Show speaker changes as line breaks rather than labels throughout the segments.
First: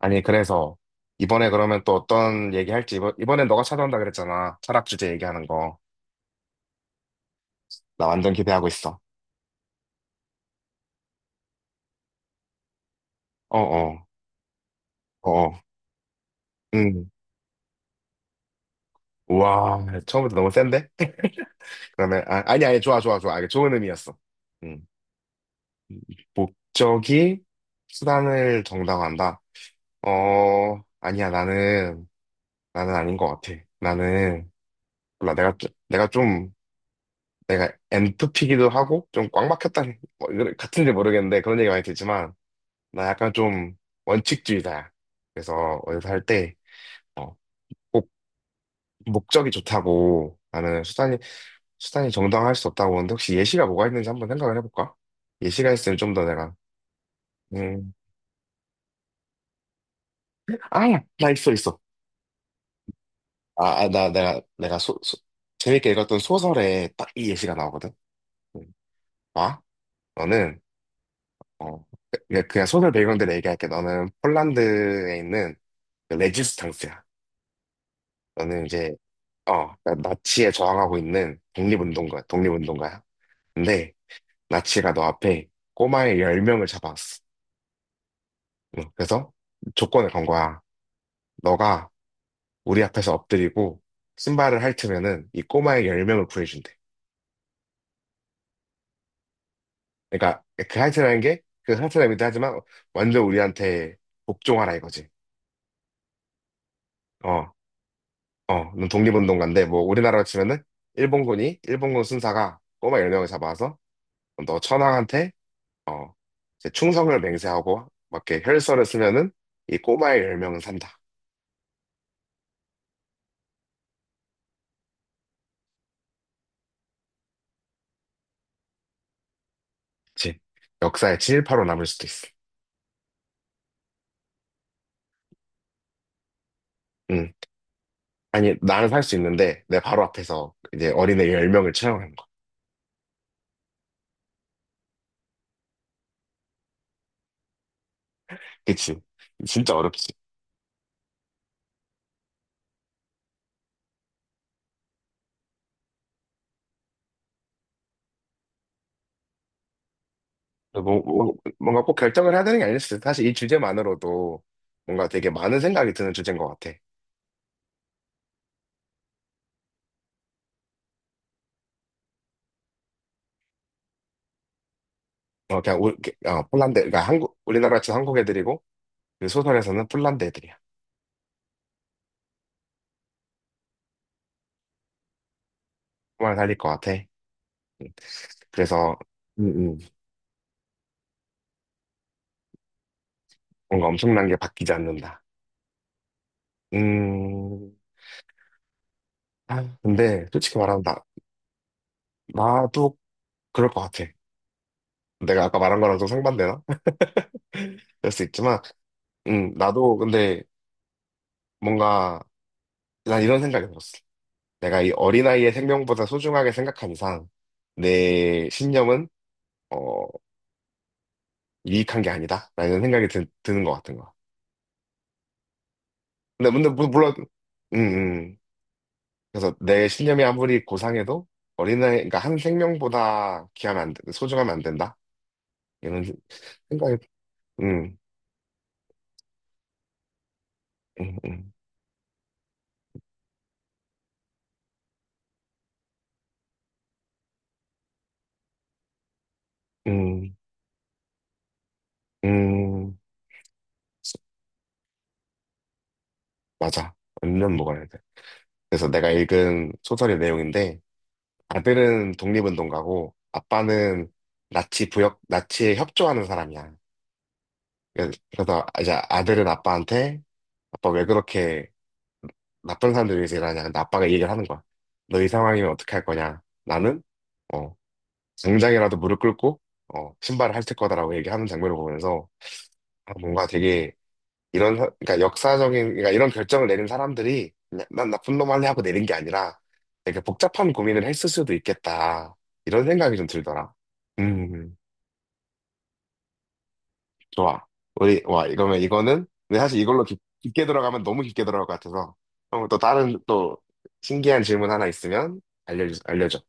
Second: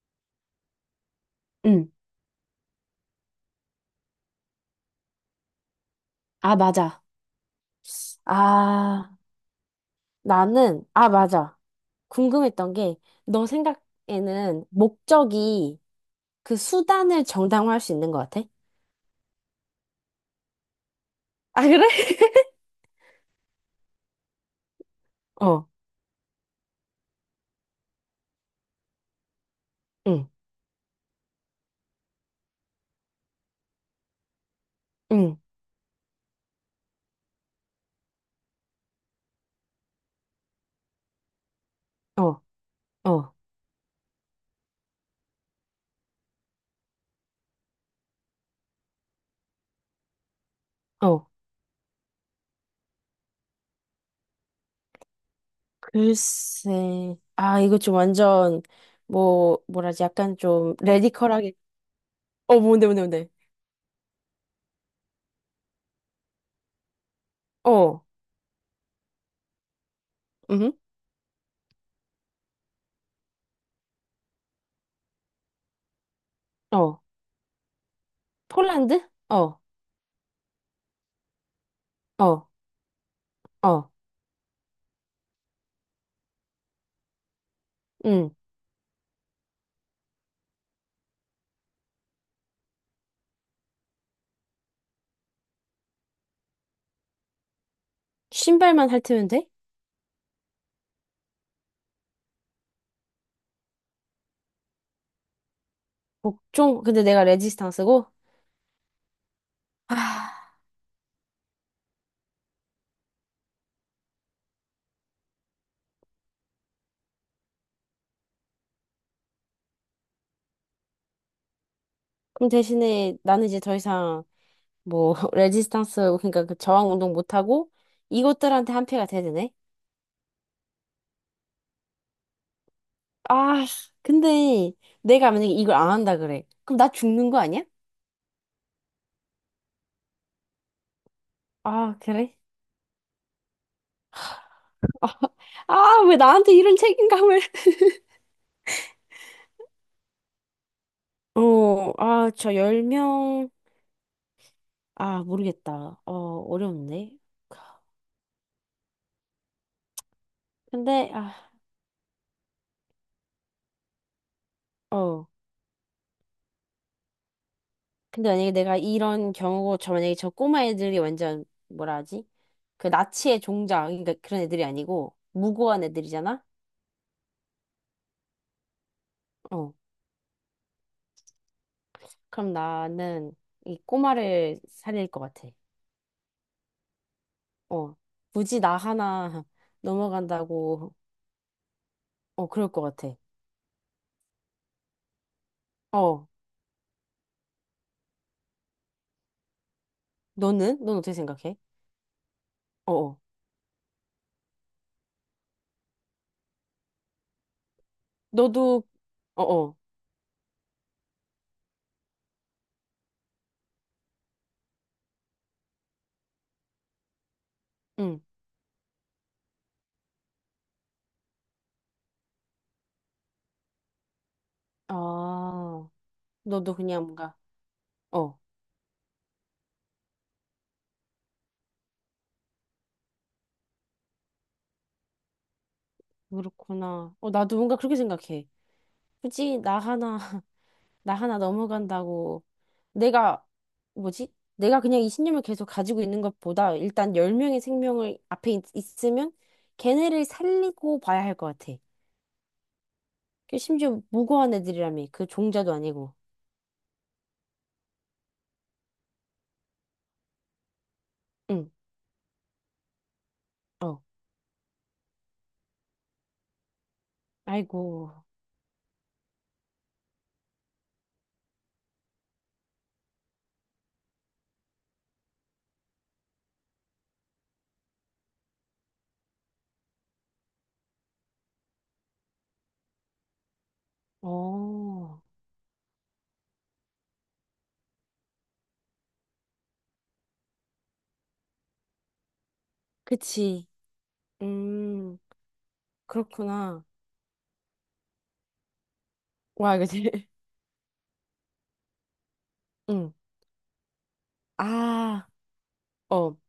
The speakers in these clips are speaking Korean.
아니, 그래서 이번에 그러면
응.
또 어떤 얘기 할지 이번엔 너가 찾아온다 그랬잖아. 철학 주제 얘기하는 거.
아, 맞아.
나 완전 기대하고 있어.
아, 나는, 아, 맞아. 궁금했던 게, 너
어어.
생각에는
어어.
목적이 그
응.
수단을 정당화할 수 있는 것 같아?
우와, 처음부터 너무 센데?
아, 그래?
그러면 아, 아니 아니 좋아 좋아. 이게 좋은 의미였어. 음.
어,
목적이 수단을 정당화한다.
응,
아니야. 나는 아닌 것 같아. 나는 몰라.
응,
내가 좀 내가 엔트피기도 하고 좀 꽉 막혔다. 뭐, 이거 같은지 모르겠는데 그런 얘기 많이 듣지만
어,
나 약간
어,
좀 원칙주의자야. 그래서 어디서 할 때, 어, 꼭 목적이 좋다고
어.
수단이 정당할 수 없다고 하는데 혹시 예시가 뭐가 있는지 한번 생각을 해볼까? 예시가 있으면 좀 더 내가,
글쎄, 아, 이거
음,
좀 완전, 뭐라지, 약간 좀,
아, 나
레디컬하게.
있어.
어, 뭔데.
내가 재밌게 읽었던 소설에 딱 이 예시가 나오거든.
어,
음. 봐, 너는,
응,
어, 그냥 소설 배경대로 얘기할게. 너는 폴란드에 있는 그 레지스탕스야.
어.
저는 이제
폴란드? 어,
나치에 저항하고 있는
어,
독립운동가야.
어,
근데 나치가 너 앞에 꼬마의 10명을 잡아왔어.
응.
응, 그래서 조건을 건 거야. 너가 우리 앞에서 엎드리고 신발을 핥으면은 이 꼬마의 10명을 구해준대.
신발만 핥으면 돼?
그러니까 그 핥으라는 게 그 핥으라고도 하지만 완전 우리한테 복종하라 이거지.
복종? 근데 내가
어,
레지스탕스고?
어, 넌 독립운동가인데 뭐 우리나라로
아.
치면은 일본군 순사가 꼬마 10명을 잡아와서 너 천황한테 어, 이제 충성을 맹세하고 막 이렇게 혈서를 쓰면은 이 꼬마의 10명은 산다.
그럼 대신에 나는 이제 더 이상 뭐 레지스탕스 그러니까 그 저항 운동 못 하고 이것들한테 한 패가 돼야 되네.
그치? 역사에 친일파로 남을 수도 있어.
아, 근데 내가 만약에 이걸 안 한다 그래. 그럼 나 죽는
응.
거 아니야?
아니, 나는 살 수 있는데 내 바로 앞에서 이제 어린애 10명을
아,
처형하는 거야.
그래? 아, 왜 나한테 이런 책임감을?
그치? 진짜 어렵지.
어, 아, 저 10명. 아, 모르겠다. 어, 어려운데. 근데 아,
뭔가 꼭 결정을 해야 되는 게 아니었어. 사실 이 주제만으로도 뭔가
어.
되게 많은 생각이 드는 주제인 것 같아.
근데 만약에 내가 이런 경우고 저 만약에 저 꼬마 애들이 완전 뭐라 하지? 그 나치의 종자 그러니까 그런 애들이 아니고
어, 그냥
무고한
우,
애들이잖아.
어, 우리나라 치 한국 애들이고 그
어,
소설에서는 폴란드 애들이야.
그럼 나는 이 꼬마를 살릴 것 같아.
정말 살릴 것 같아.
어, 굳이 나
그래서
하나
음, 음.
넘어간다고, 어, 그럴 것 같아.
뭔가 엄청난 게 바뀌지 않는다.
어,
음, 근데 솔직히
너는?
말하면 나,
넌 어떻게 생각해? 어,
나도
어.
그럴 것 같아. 내가 아까 말한 거랑 좀 상반되나? 그럴 수 있지만,
너도, 어, 어,
나도 근데 뭔가 난 이런 생각이 들었어. 내가 이 어린아이의 생명보다 소중하게 생각한 이상
응.
내 신념은 어, 유익한 게 아니다 라는 생각이 는것 같은 거야.
아,
근데
너도 그냥
물론,
뭔가,
음, 음.
어,
그래서 내 신념이 아무리 고상해도 어린아이, 그러니까 한 생명보다 귀하면 안, 된- 소중하면 안 된다. 이런 생각이,
그렇구나. 어, 나도 뭔가 그렇게
음.
생각해. 굳이 나 하나 나
음,
하나
음,
넘어간다고 내가 뭐지? 내가 그냥 이 신념을 계속 가지고 있는 것보다 일단 10명의 생명을 앞에 있으면 걔네를 살리고 봐야 할 것 같아.
음, 음.
그 심지어 무고한 애들이라며. 그 종자도 아니고.
맞아. 완전 먹어야 돼. 그래서 내가 읽은 소설의 내용인데,
응.
아들은 독립운동가고,
어.
아빠는 나치에 협조하는 사람이야.
아이고.
그래서 이제 아들은 아빠한테, 아빠 왜 그렇게 나쁜 사람들 위해서 일하냐. 근데 아빠가 이 얘기를 하는 거야. 너 이 상황이면 어떻게 할 거냐. 나는, 어, 당장이라도 무릎 꿇고, 어, 신발을 핥을 거다라고 얘기하는 장면을 보면서, 아, 뭔가 되게 그러니까
어.
역사적인 그러니까 이런 결정을 내린 사람들이 그냥 난 나쁜 놈 할래 하고 내린 게 아니라 되게 복잡한 고민을 했을 수도 있겠다 이런 생각이 좀
그치.
들더라. 음,
음. 그렇구나.
좋아. 우리 와, 이러면 이거는 근데
와,
사실
이거
이걸로
되게.
게 들어가면 너무 깊게 들어갈 것 같아서 그럼 또
응.
다른 또 신기한 질문 하나
아.
있으면 알려주
어.
알려줘.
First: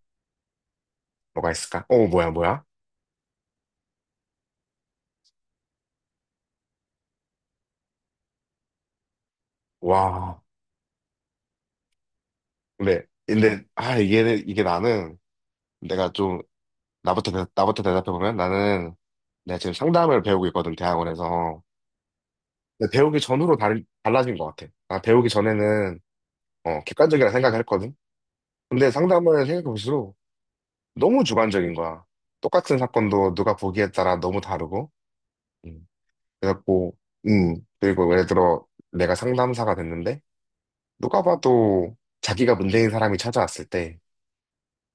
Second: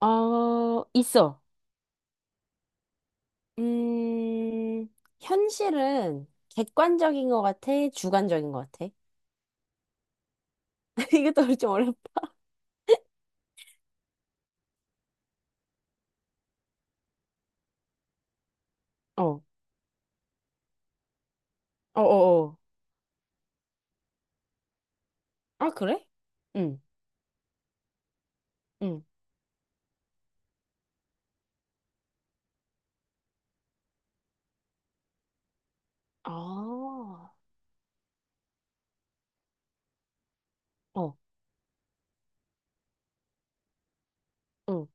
어. 있어.
뭐가 있을까? 어, 뭐야 뭐야.
음, 현실은 객관적인 것 같아? 주관적인 것 같아?
와,
이것도 좀 어렵다.
근데 이게 나는 내가 좀 나부터 대답해보면 나는
어, 어,
내가 지금 상담을 배우고 있거든, 대학원에서.
어, 어.
근데 배우기 전으로 달라진 것 같아. 나 배우기
아,
전에는
그래? 응,
어, 객관적이라 생각했거든. 근데
응.
상담을 생각해볼수록 너무 주관적인 거야. 똑같은 사건도 누가 보기에 따라 너무 다르고. 음. 그래갖고,
아,
그리고 예를 들어 내가 상담사가 됐는데
어,
누가 봐도 자기가 문제인 사람이 찾아왔을 때
응,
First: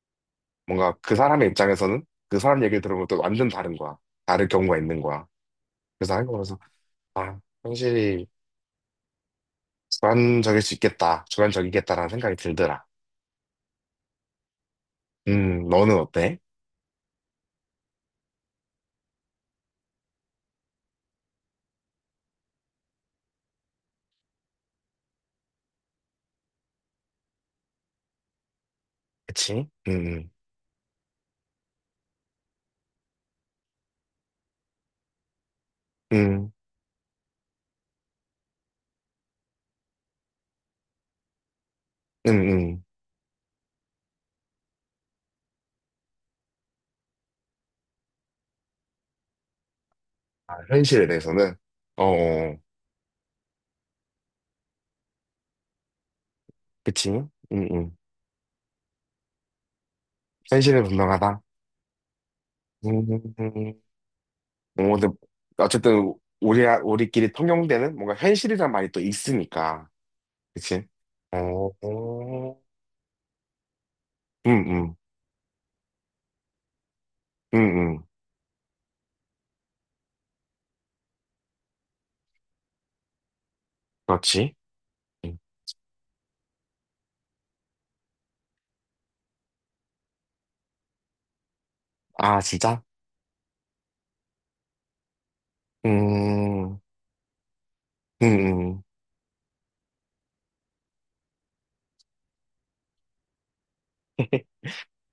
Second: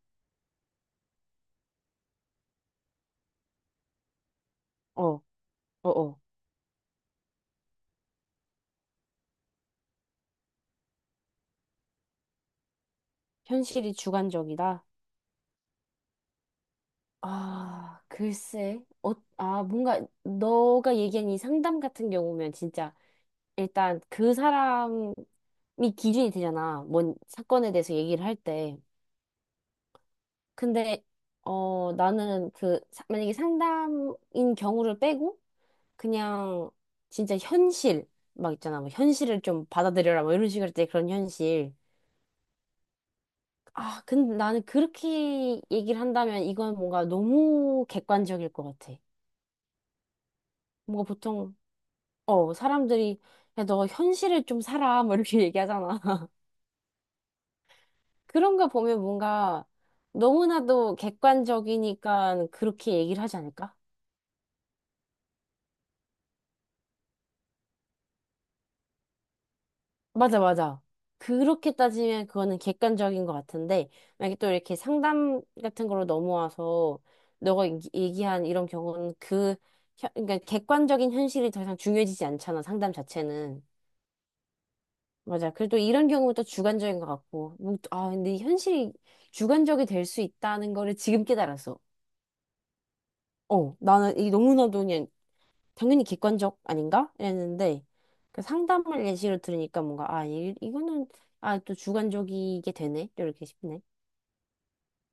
뭔가 그 사람의 입장에서는 그 사람 얘기를 들으면 또 완전 다른 거야. 다를 경우가 있는
어, 어,
거야. 그래서
어.
한국에서 아, 확실히 주관적일 수 있겠다. 주관적이겠다라는 생각이 들더라.
현실이 주관적이다?
너는 어때?
아, 글쎄. 어, 아, 뭔가 너가 얘기한 이 상담 같은 경우면 진짜 일단 그 사람이 기준이 되잖아. 뭔 사건에 대해서 얘기를 할 때.
그치?
근데 어 나는 그 사- 만약에 상담인 경우를 빼고
음, 음,
그냥 진짜 현실 막 있잖아 뭐 현실을 좀 받아들여라 뭐 이런 식으로 때 그런 현실,
음.
아 근데 나는 그렇게 얘기를 한다면 이건 뭔가 너무 객관적일 것 같아.
아, 현실에
뭔가
대해서는?
보통
어, 어,
어
어.
사람들이 야 너 현실을 좀 살아 뭐 이렇게 얘기하잖아.
그치?
그런 거 보면 뭔가
현실은
너무나도
분명하다.
객관적이니까 그렇게
음,
얘기를 하지
음.
않을까?
어, 근데 어쨌든 우리끼리 통용되는 뭔가 현실이란 말이 또 있으니까.
맞아, 맞아.
그치? 어,
그렇게 따지면 그거는
어.
객관적인 것 같은데, 만약에 또
음,
이렇게
음,
상담 같은 걸로 넘어와서,
음,
너가 얘기-
음.
얘기한 이런 경우는 그, 혀- 그러니까 객관적인 현실이 더 이상 중요해지지 않잖아, 상담 자체는.
그렇지. 음.
맞아. 그리고 또 이런 경우는 또 주관적인 것 같고, 뭐, 아, 근데 현실이 주관적이 될 수 있다는 거를 지금 깨달았어.
아, 진짜?
어, 나는 이 너무나도 그냥 당연히 객관적
음,
아닌가? 이랬는데
음,
그
음.
상담을 예시로 들으니까 뭔가 아 이거는 아 또 주관적이게 되네 이렇게 싶네.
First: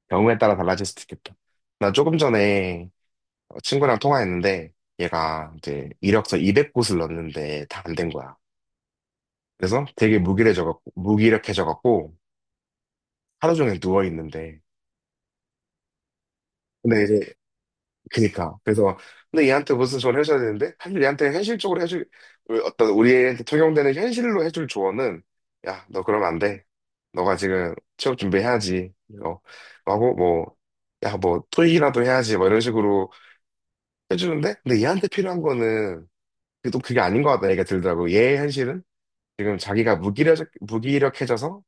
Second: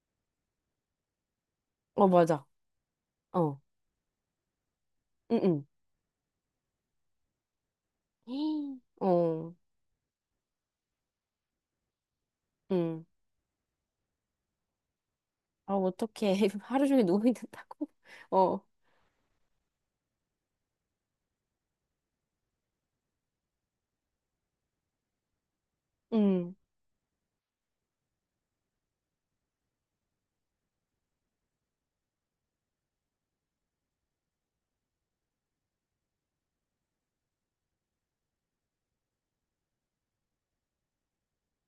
경우에 따라 달라질 수도 있겠다. 나
어
조금
맞아.
전에
어.
친구랑 통화했는데 얘가
응응.
이제 이력서 200곳을 넣었는데 다 안 된 거야.
어.
그래서 되게 무기력해져갖고
응.
하루 종일 누워 있는데
아 어떻게 하루
근데
종일 누워
이제
있는다고?
그니까
어.
그래서 근데 얘한테 무슨 조언을 해줘야 되는데 사실 얘한테 현실적으로 해줄 우리 어떤 우리한테 적용되는 현실로 해줄 조언은 야 너 그러면 안
응.
돼. 너가 지금 취업 준비해야지. 어, 하고 뭐 야 뭐 토익이라도 해야지 뭐 이런 식으로 해주는데 근데 얘한테 필요한 거는 그게 또 그게 아닌 것 같다 얘기가 들더라고. 얘의 현실은 지금 자기가 무기력해져서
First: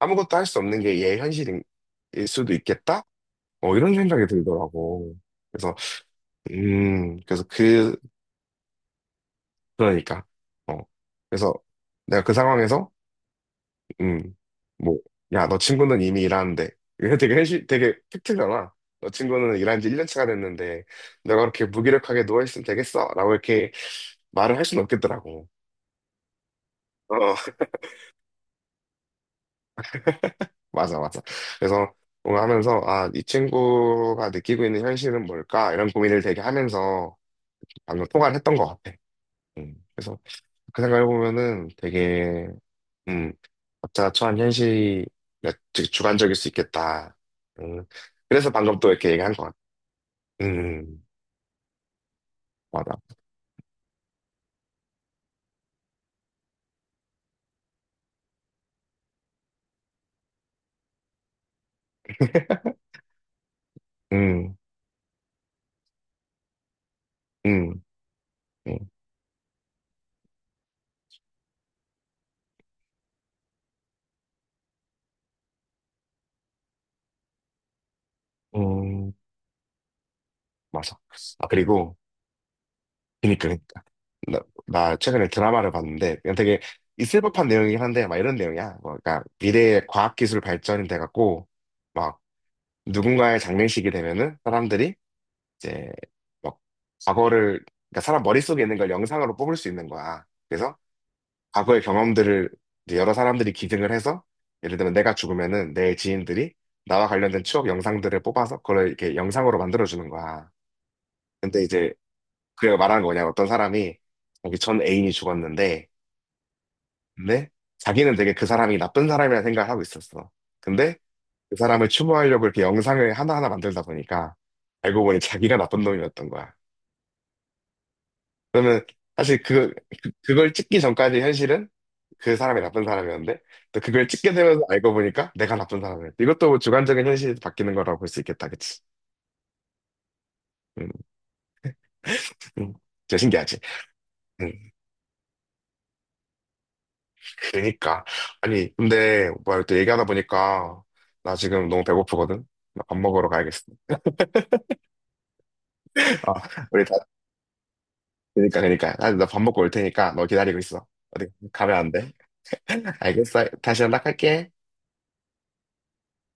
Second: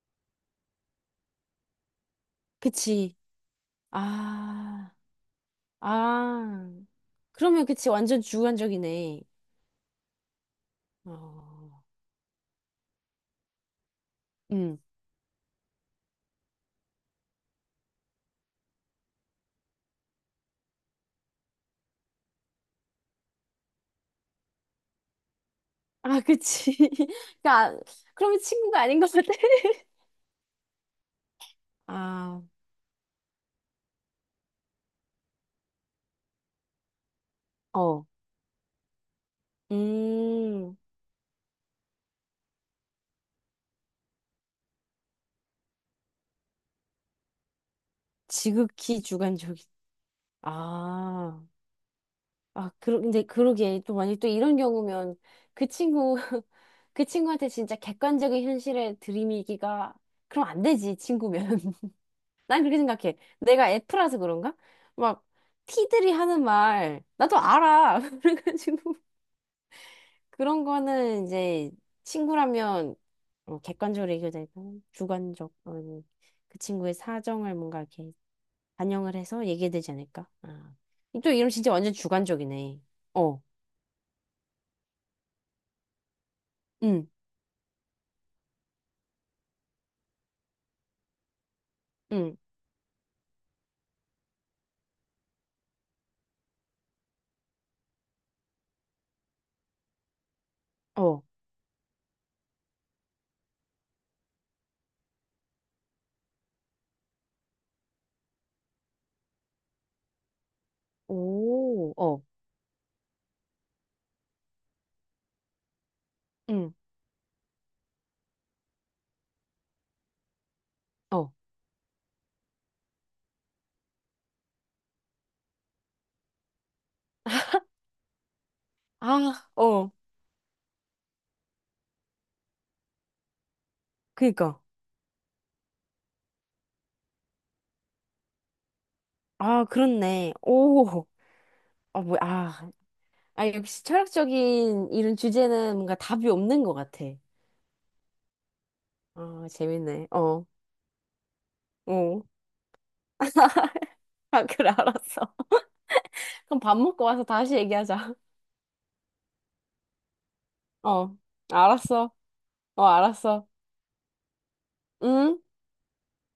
아무것도 할 수 없는 게 얘의 현실일 수도 있겠다.
그치.
어, 이런 생각이
아.
들더라고. 그래서
아.
음, 그래서
그러면 그치
그
완전 주관적이네.
그러니까 어 그래서
어.
내가 그 상황에서
응.
음뭐야 너 친구는 이미 일하는데 이게 되게 현실 되게 팩트잖아. 너 친구는 일한 지 1년 차가 됐는데 내가 그렇게 무기력하게 누워있으면 되겠어 라고 이렇게 말을 할 수는 없겠더라고.
아 그치.
어,
그러니까 그러면 친구가 아닌 것 같아.
맞아, 맞아. 그래서 뭔가
아.
하면서, 아, 이 친구가 느끼고 있는 현실은 뭘까? 이런 고민을 되게 하면서
어.
방금 통화를 했던 것 같아. 그래서
음.
그 생각해보면은 되게, 음, 각자 처한 현실이 즉 주관적일 수 있겠다. 음, 그래서 방금 또
지극히
이렇게 얘기한 것
주관적이.
같아. 음, 음,
아, 아,
맞아.
그러, 근데 그러게. 또 만약 또 이런 경우면 그 친구, 그 친구한테 진짜 객관적인 현실에 들이미기가, 그럼 안 되지, 친구면. 난 그렇게 생각해. 내가 F라서 그런가?
음,
막, T들이 하는 말, 나도
음,
알아.
음,
그래가지고, 그런 거는 이제 친구라면 어, 객관적으로 얘기해야 되고, 주관적, 어, 그 친구의 사정을 뭔가 이렇게
음,
반영을 해서 얘기해야 되지 않을까? 아.
맞아.
또
아,
이런 진짜 완전
그리고,
주관적이네. 어,
그니까. 나, 나 최근에 드라마를 봤는데, 그냥 되게
응,
있을 법한 내용이긴 한데, 막 이런 내용이야. 뭐, 그러니까 미래의 과학기술 발전이 돼갖고, 막
응,
누군가의 장례식이 되면은 사람들이 이제 막 과거를, 그러니까 사람 머릿속에 있는 걸 영상으로 뽑을 수 있는 거야. 그래서
어,
과거의 경험들을 이제 여러 사람들이 기증을 해서, 예를 들면 내가 죽으면은 내 지인들이 나와 관련된 추억 영상들을 뽑아서 그걸 이렇게 영상으로 만들어주는 거야. 근데 이제
오, 어,
그 말하는 거냐냥 어떤 사람이 자기 전 애인이 죽었는데
응,
근데 자기는 되게 그 사람이 나쁜 사람이라 생각을 하고 있었어. 근데
어.
그 사람을 추모하려고 이렇게 영상을 하나하나 만들다 보니까 알고 보니 자기가 나쁜 놈이었던 거야. 그러면 사실
아, 어,
그걸 찍기 전까지 현실은 그 사람이 나쁜 사람이었는데 또 그걸 찍게
그니까.
되면서 알고 보니까 내가 나쁜 사람이었어. 이것도 뭐 주관적인 현실이 바뀌는 거라고 볼 수 있겠다, 그치?
아, 그렇네.
음,
오, 아, 뭐야, 아.
음. 진짜
아,
신기하지?
역시
음.
철학적인 이런 주제는 뭔가 답이 없는 것 같아.
그니까. 아니, 근데
아,
오빠 이렇게 얘기하다
재밌네. 어,
보니까 나 지금 너무
어.
배고프거든? 나 밥 먹으러 가야겠어.
아, 그래, 알았어. 그럼
아,
밥
우리 다,
먹고 와서 다시 얘기하자.
그니까. 나 밥 먹고 올 테니까 너 기다리고 있어.
어,
어디 가면 안 돼?
알았어. 어,
알겠어.
알았어.
다시 연락할게.
응?